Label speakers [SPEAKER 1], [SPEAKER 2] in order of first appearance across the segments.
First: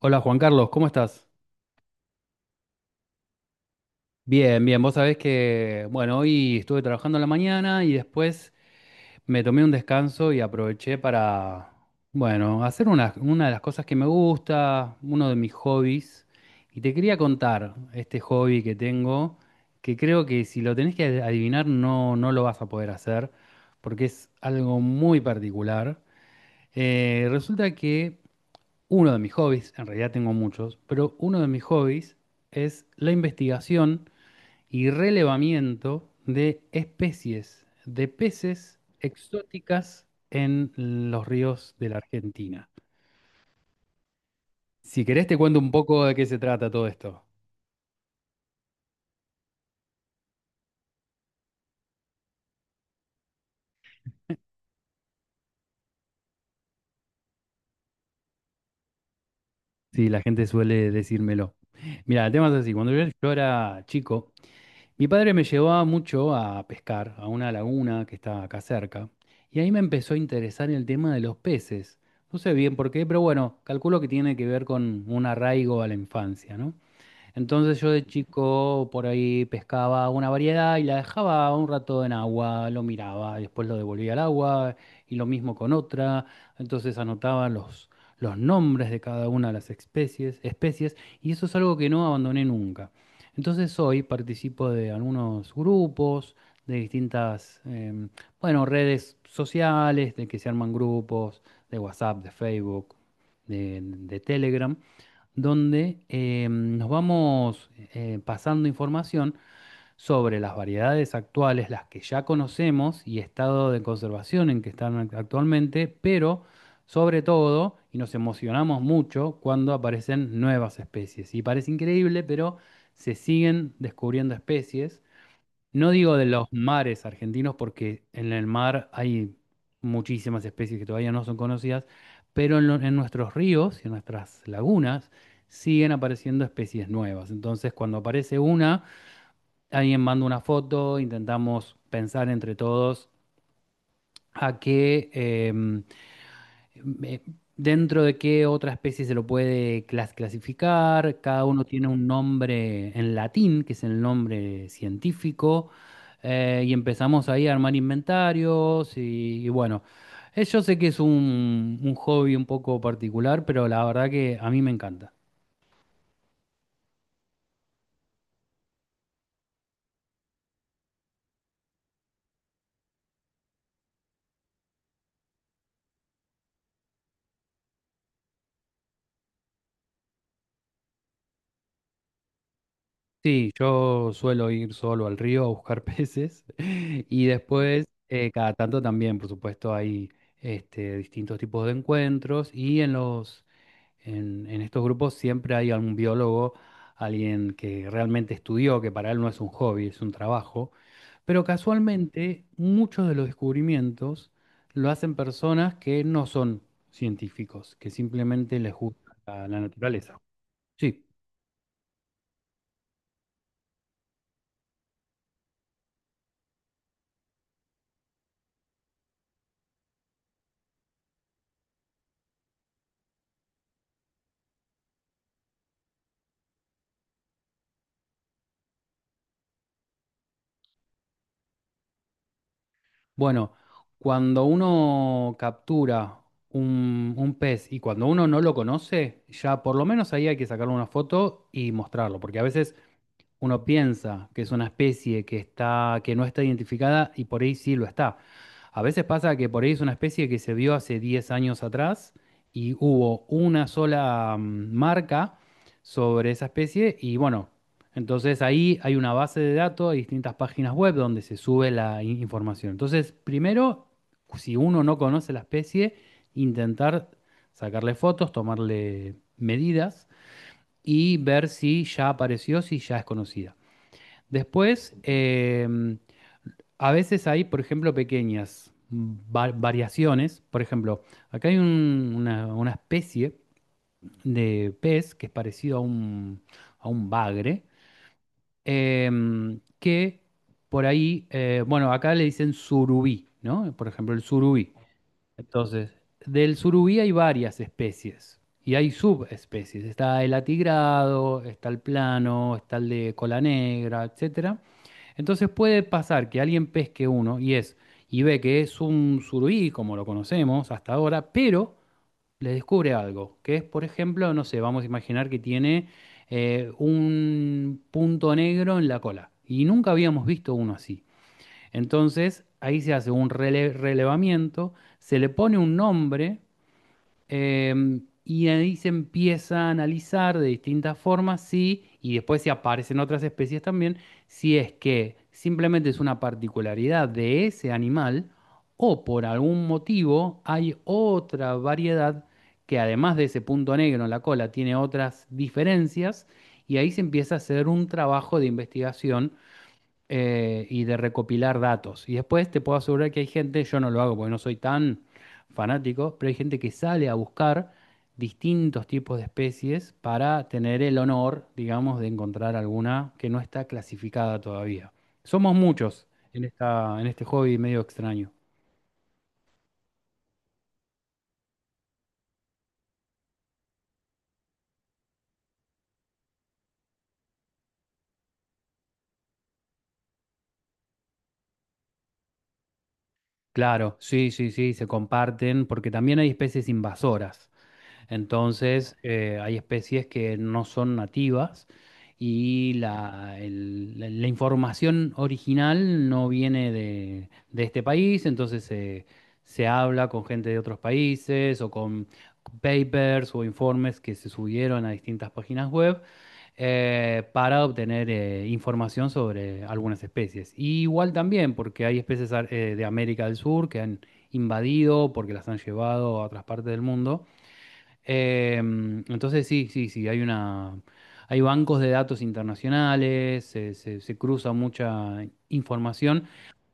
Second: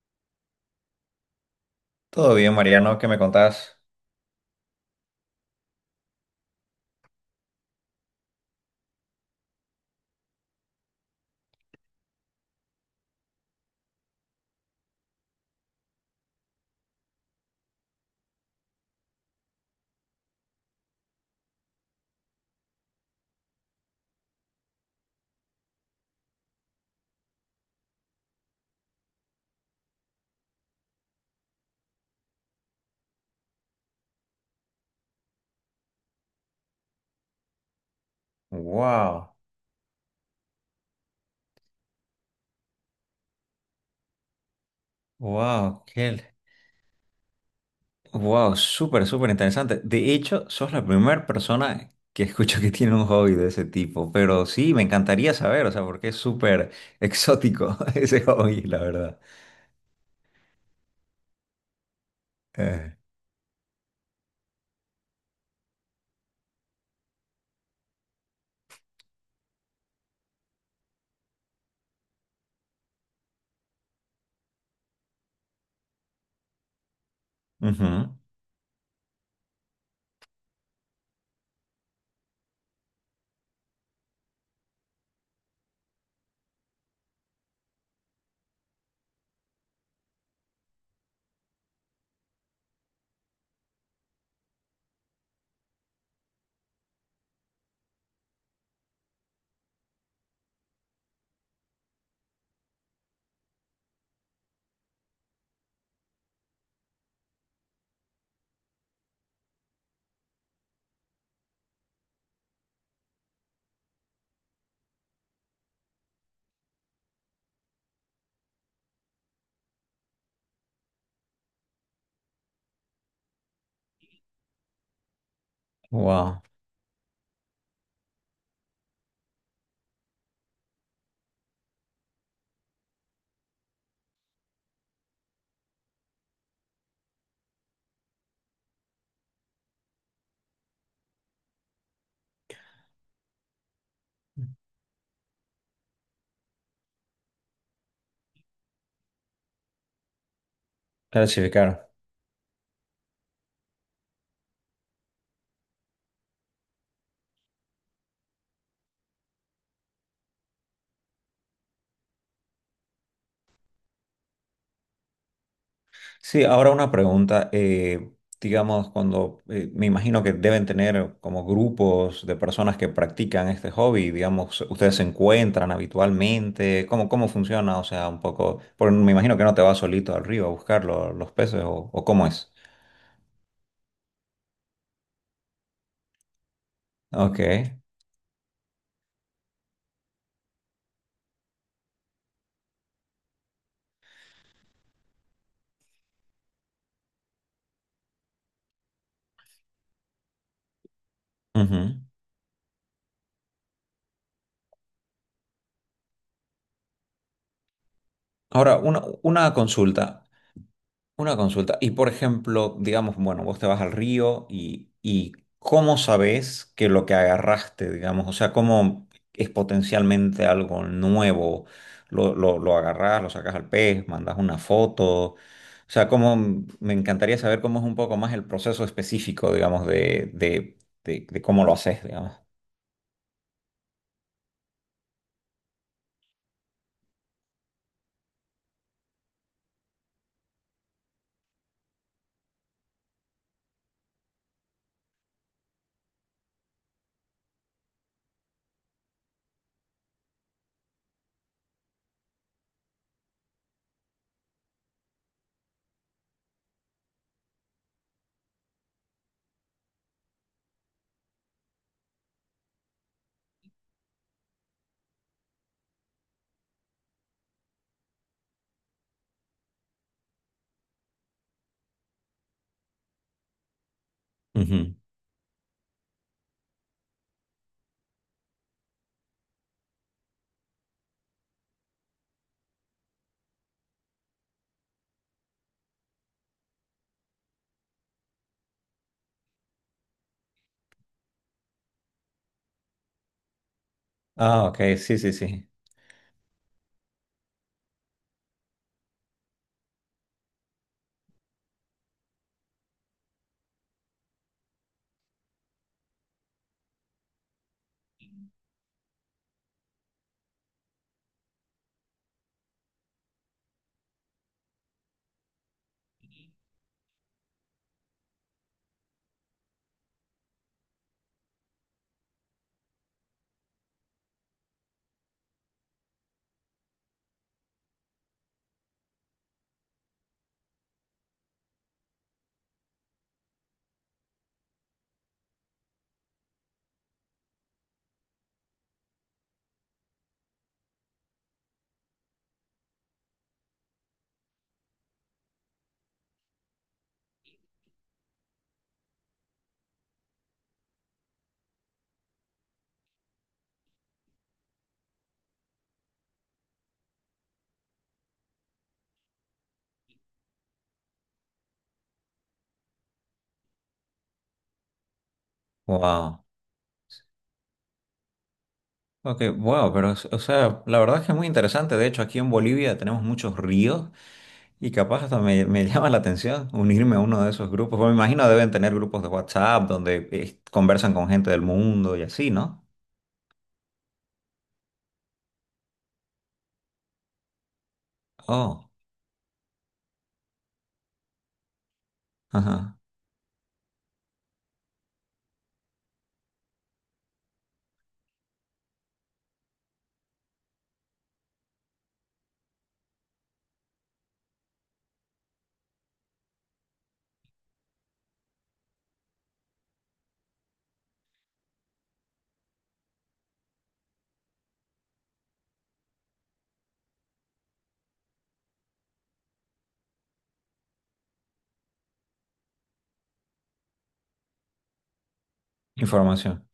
[SPEAKER 1] Hola Juan Carlos, ¿cómo estás?
[SPEAKER 2] Todo bien, Mariano, ¿qué me contás?
[SPEAKER 1] Bien, bien, vos sabés que, bueno, hoy estuve trabajando en la mañana y después me tomé un descanso y aproveché para, bueno, hacer una de las cosas que me gusta, uno de mis hobbies. Y te quería contar este hobby que tengo, que creo que si lo tenés que adivinar no lo vas a poder hacer, porque es algo muy particular. Resulta que uno de mis hobbies, en realidad tengo muchos, pero uno de mis hobbies es la investigación y relevamiento de especies de peces
[SPEAKER 2] Wow,
[SPEAKER 1] exóticas en los ríos de la Argentina. Si querés te cuento un
[SPEAKER 2] wow,
[SPEAKER 1] poco
[SPEAKER 2] qué,
[SPEAKER 1] de qué se trata todo esto.
[SPEAKER 2] wow, súper, súper interesante. De hecho, sos la primera persona que escucho que tiene un hobby de ese tipo, pero sí, me encantaría saber, o sea, porque es súper exótico ese hobby, la verdad.
[SPEAKER 1] Sí, la gente suele decírmelo. Mira, el tema es así. Cuando
[SPEAKER 2] Eh,
[SPEAKER 1] yo era chico, mi padre me llevaba mucho a pescar a una laguna que está acá cerca y ahí me empezó a interesar el tema de los peces. No sé bien por qué, pero bueno, calculo que tiene que ver con un arraigo a la infancia, ¿no? Entonces yo de
[SPEAKER 2] ujú.
[SPEAKER 1] chico por ahí pescaba una variedad y la dejaba un rato en agua, lo miraba, después lo devolvía al agua y lo mismo con otra. Entonces anotaba los nombres de cada una de las especies, especies y eso es algo que no abandoné nunca. Entonces hoy participo de algunos grupos, de distintas, bueno, redes sociales, de que se arman grupos, de WhatsApp, de Facebook, de Telegram donde nos vamos pasando información sobre las variedades actuales, las que ya conocemos y estado de conservación en que están actualmente, pero sobre todo, y nos emocionamos mucho cuando aparecen nuevas especies. Y parece increíble, pero se siguen descubriendo especies. No digo de
[SPEAKER 2] Wow,
[SPEAKER 1] los mares argentinos porque en el mar hay muchísimas especies que todavía no son conocidas, pero en nuestros ríos y en nuestras lagunas siguen apareciendo especies nuevas. Entonces, cuando aparece una, alguien manda una foto, intentamos pensar entre todos a qué, eh, dentro de qué otra especie se lo puede clasificar. Cada uno tiene
[SPEAKER 2] clasificar.
[SPEAKER 1] un nombre en latín, que es el nombre científico, y empezamos ahí a armar inventarios y bueno, yo sé que es un hobby un poco particular, pero la verdad que a mí me encanta.
[SPEAKER 2] Sí, ahora una pregunta. Digamos, cuando me imagino que deben tener como grupos de personas que practican este hobby, digamos, ustedes se encuentran habitualmente, ¿cómo, cómo funciona? O sea, un poco, porque me imagino que no te vas solito al río a buscar los peces o cómo es.
[SPEAKER 1] Sí, yo suelo ir solo al río a buscar peces y
[SPEAKER 2] Ok.
[SPEAKER 1] después, cada tanto también, por supuesto, hay este, distintos tipos de encuentros y en estos grupos siempre hay algún biólogo, alguien que realmente estudió, que para él no es un hobby, es un trabajo. Pero
[SPEAKER 2] Ujú.
[SPEAKER 1] casualmente muchos de los descubrimientos lo hacen personas que no son científicos, que simplemente les
[SPEAKER 2] Ahora,
[SPEAKER 1] gusta
[SPEAKER 2] una
[SPEAKER 1] la naturaleza.
[SPEAKER 2] consulta.
[SPEAKER 1] Sí,
[SPEAKER 2] Una consulta. Y por ejemplo, digamos, bueno, vos te vas al río y ¿cómo sabés que lo que agarraste, digamos, o sea, cómo es potencialmente algo nuevo? Lo agarrás, lo sacás al pez, mandás una foto. O sea, cómo, me encantaría saber cómo es un poco más el proceso específico, digamos, de cómo lo haces, digamos.
[SPEAKER 1] bueno, cuando uno captura un pez y cuando uno no lo conoce, ya por lo menos ahí hay que sacarle una foto y mostrarlo, porque a veces uno piensa que es una especie que está, que no está identificada y por ahí sí lo está. A veces pasa que por ahí es una especie que se vio hace 10 años atrás y hubo una sola marca sobre esa especie y bueno, entonces ahí hay una base de datos, hay distintas páginas web donde se sube la información. Entonces, primero, si uno no conoce la especie, intentar sacarle fotos, tomarle medidas y ver si ya apareció, si ya es conocida. Después,
[SPEAKER 2] Ujú.
[SPEAKER 1] a veces hay, por ejemplo, pequeñas variaciones. Por ejemplo, acá hay una especie de pez que es parecido a a un bagre, que por ahí, bueno, acá le dicen surubí, ¿no? Por ejemplo, el
[SPEAKER 2] Ah,
[SPEAKER 1] surubí.
[SPEAKER 2] ok, sí, sí, sí.
[SPEAKER 1] Entonces, del surubí hay varias especies y hay subespecies. Está el atigrado, está el plano, está el de cola negra, etcétera. Entonces puede pasar que alguien pesque uno y es y ve que es un surubí, como lo conocemos hasta ahora, pero le descubre algo, que es, por ejemplo, no sé, vamos a imaginar que tiene un punto negro en la cola. Y nunca habíamos visto uno así. Entonces, ahí se hace un relevamiento, se le pone un nombre. Y ahí se empieza a analizar de distintas formas, sí, y después se aparecen otras especies también, si es que simplemente es una particularidad de ese animal o por algún motivo hay otra variedad que además de ese punto negro en la cola tiene otras diferencias, y ahí se empieza a hacer un trabajo de investigación y de recopilar datos. Y después te puedo asegurar que hay gente, yo no lo hago porque no soy tan fanático, pero hay gente que sale a buscar distintos tipos de especies para tener el honor, digamos, de encontrar alguna que no está clasificada todavía. Somos muchos en
[SPEAKER 2] Wow.
[SPEAKER 1] en este hobby medio extraño.
[SPEAKER 2] Ok, wow, pero, es- o sea, la verdad es que es muy interesante. De hecho, aquí en Bolivia tenemos muchos ríos. Y capaz hasta me llama la atención unirme a uno de esos grupos. Porque me imagino deben tener grupos de WhatsApp donde conversan con gente del mundo y así, ¿no?
[SPEAKER 1] Claro, sí, sí, sí, se comparten porque también hay especies invasoras.
[SPEAKER 2] Oh,
[SPEAKER 1] Entonces, hay especies que no son nativas y
[SPEAKER 2] ajá.
[SPEAKER 1] la información original no viene de este país, entonces se se habla con gente de otros países o con papers o informes que se subieron a distintas páginas web, para obtener información sobre algunas especies. Y igual también, porque hay especies de América del Sur que han invadido, porque las han llevado a otras partes del mundo. Entonces sí, sí, sí, hay una, hay bancos de datos internacionales, se cruza mucha información,
[SPEAKER 2] Información.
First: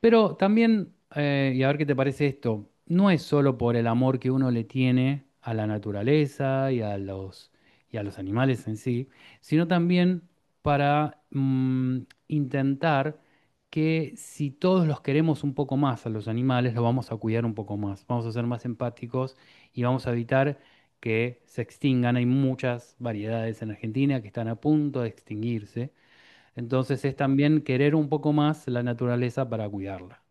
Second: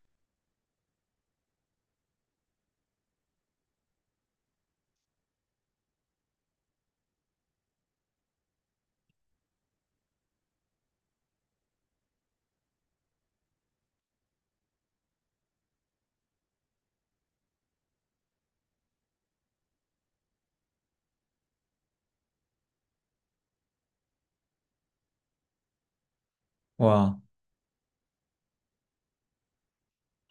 [SPEAKER 1] pero también, y a ver qué te parece esto, no es solo por el amor que uno le tiene a la naturaleza y a y a los animales en sí, sino también para intentar que si todos los queremos un poco más a los animales, los vamos a cuidar un poco más, vamos a ser más empáticos y vamos a evitar que se extingan. Hay muchas variedades en Argentina que están a punto de extinguirse, entonces es
[SPEAKER 2] Wow.
[SPEAKER 1] también querer un poco más la naturaleza para cuidarla.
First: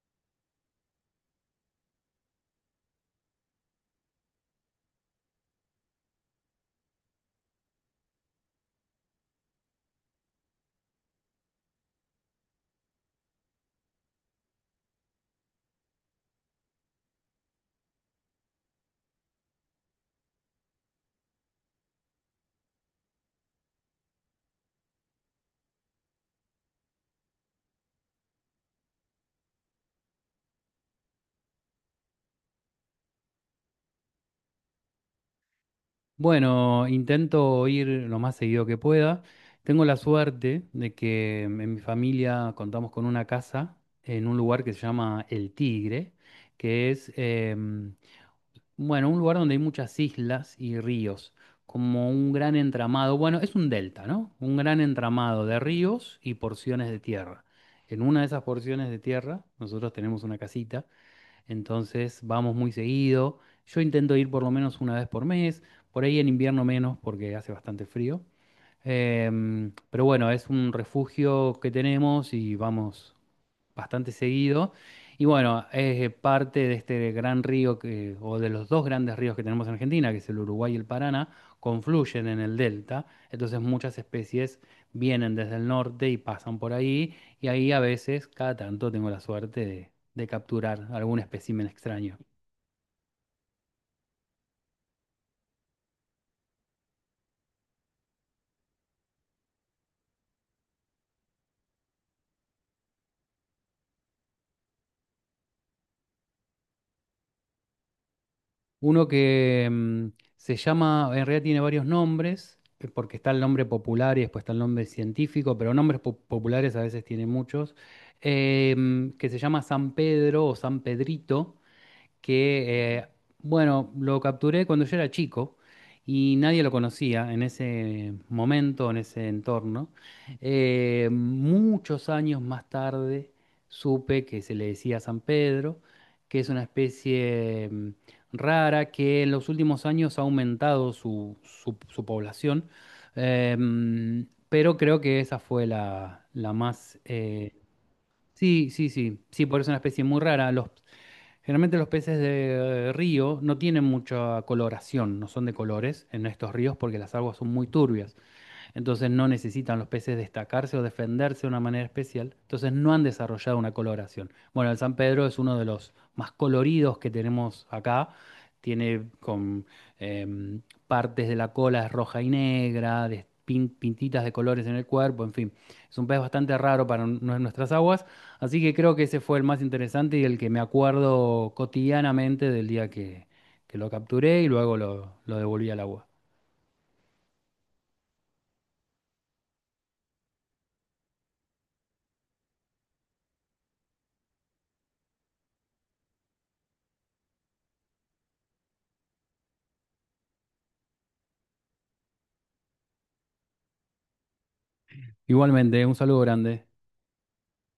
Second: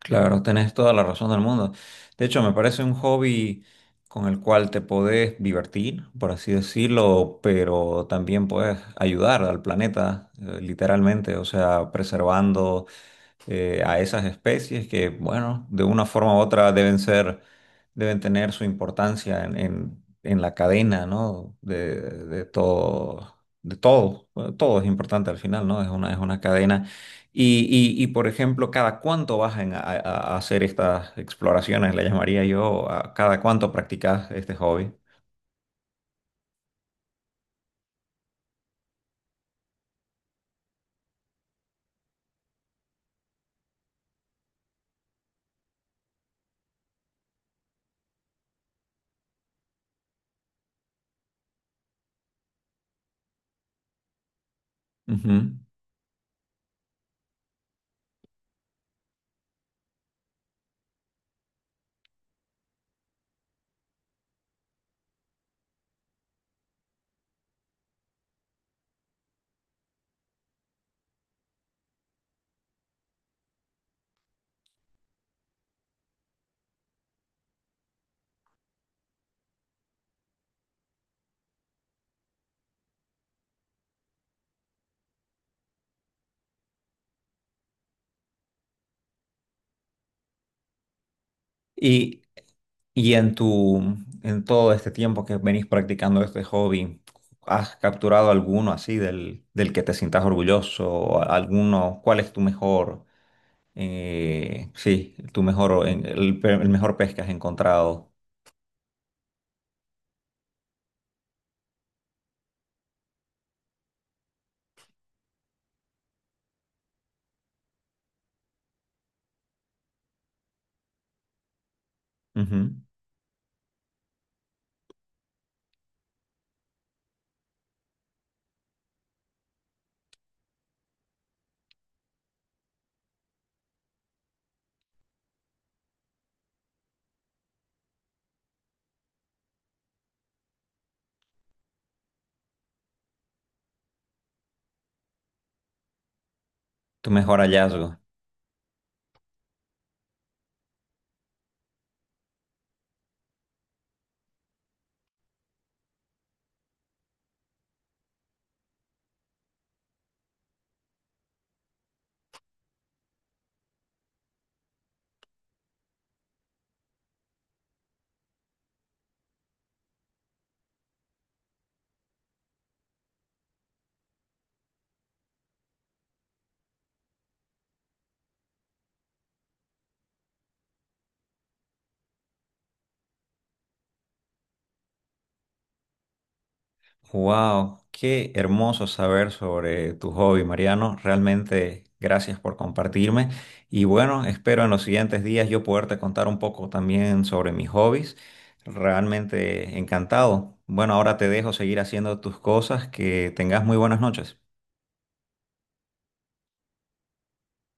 [SPEAKER 2] Claro, tenés toda la razón del mundo. De hecho, me parece un hobby con el cual te podés divertir, por así decirlo, pero también puedes ayudar al planeta, literalmente, o sea, preservando a esas especies que, bueno, de una forma u otra deben ser, deben tener su importancia en, en la cadena, ¿no? De todo, de todo. Bueno, todo es importante al final, ¿no? Es una cadena. Y, y, por ejemplo, ¿cada cuánto vas hacer estas exploraciones? Le llamaría yo, ¿a cada cuánto practicas este hobby?
[SPEAKER 1] Bueno, intento ir lo más seguido que pueda. Tengo la suerte de que en mi familia contamos con una casa en un lugar que se llama El Tigre, que es, bueno, un lugar donde hay muchas islas y ríos, como un gran entramado, bueno, es un delta, ¿no? Un gran entramado de
[SPEAKER 2] Ujú.
[SPEAKER 1] ríos y porciones de tierra. En una de esas porciones de tierra, nosotros tenemos una casita, entonces vamos muy seguido. Yo intento ir por lo menos 1 vez por mes, por ahí en invierno menos porque hace bastante frío. Pero bueno, es un refugio que tenemos y vamos bastante seguido. Y bueno, es parte de este gran río que, o de los dos grandes ríos que tenemos en Argentina, que es el Uruguay y el Paraná, confluyen en el delta. Entonces muchas especies vienen desde el norte y pasan por ahí. Y ahí a veces, cada tanto, tengo la suerte de capturar algún espécimen extraño.
[SPEAKER 2] Y, y en tu, en todo este tiempo que venís practicando este hobby, ¿has capturado alguno así del, del que te sientas orgulloso? ¿O alguno? ¿Cuál es tu mejor, sí, tu mejor, el mejor pez que has encontrado?
[SPEAKER 1] Uno que se llama, en realidad tiene varios nombres, porque está el nombre popular y después está el nombre científico, pero nombres populares a veces tiene muchos, que se llama San Pedro o San Pedrito,
[SPEAKER 2] Ujú.
[SPEAKER 1] que, bueno, lo capturé cuando yo era chico y nadie lo conocía en ese momento, en ese entorno. Muchos años más tarde supe que se le decía San Pedro, que es una especie rara que en los últimos años ha aumentado su población. Pero creo que esa fue la más...
[SPEAKER 2] Tu mejor hallazgo.
[SPEAKER 1] sí, sí, sí, sí, por eso es una especie muy rara. Los Generalmente los peces de río no tienen mucha coloración, no son de colores en estos ríos porque las aguas son muy turbias. Entonces no necesitan los peces destacarse o defenderse de una manera especial. Entonces no han desarrollado una coloración. Bueno, el San Pedro es uno de los más coloridos que tenemos acá. Tiene con em, partes de la cola roja y negra, de pintitas de colores en el cuerpo, en fin. Es un pez bastante raro para nuestras aguas. Así que creo que ese fue el más interesante y el que me acuerdo cotidianamente del día que lo capturé y luego lo devolví al agua.
[SPEAKER 2] Wow, qué hermoso saber sobre tu hobby, Mariano. Realmente gracias por compartirme. Y bueno, espero en los siguientes días yo poderte contar un poco también sobre mis hobbies. Realmente encantado. Bueno, ahora te dejo seguir haciendo tus cosas. Que tengas muy buenas noches.
[SPEAKER 1] Igualmente, un saludo grande.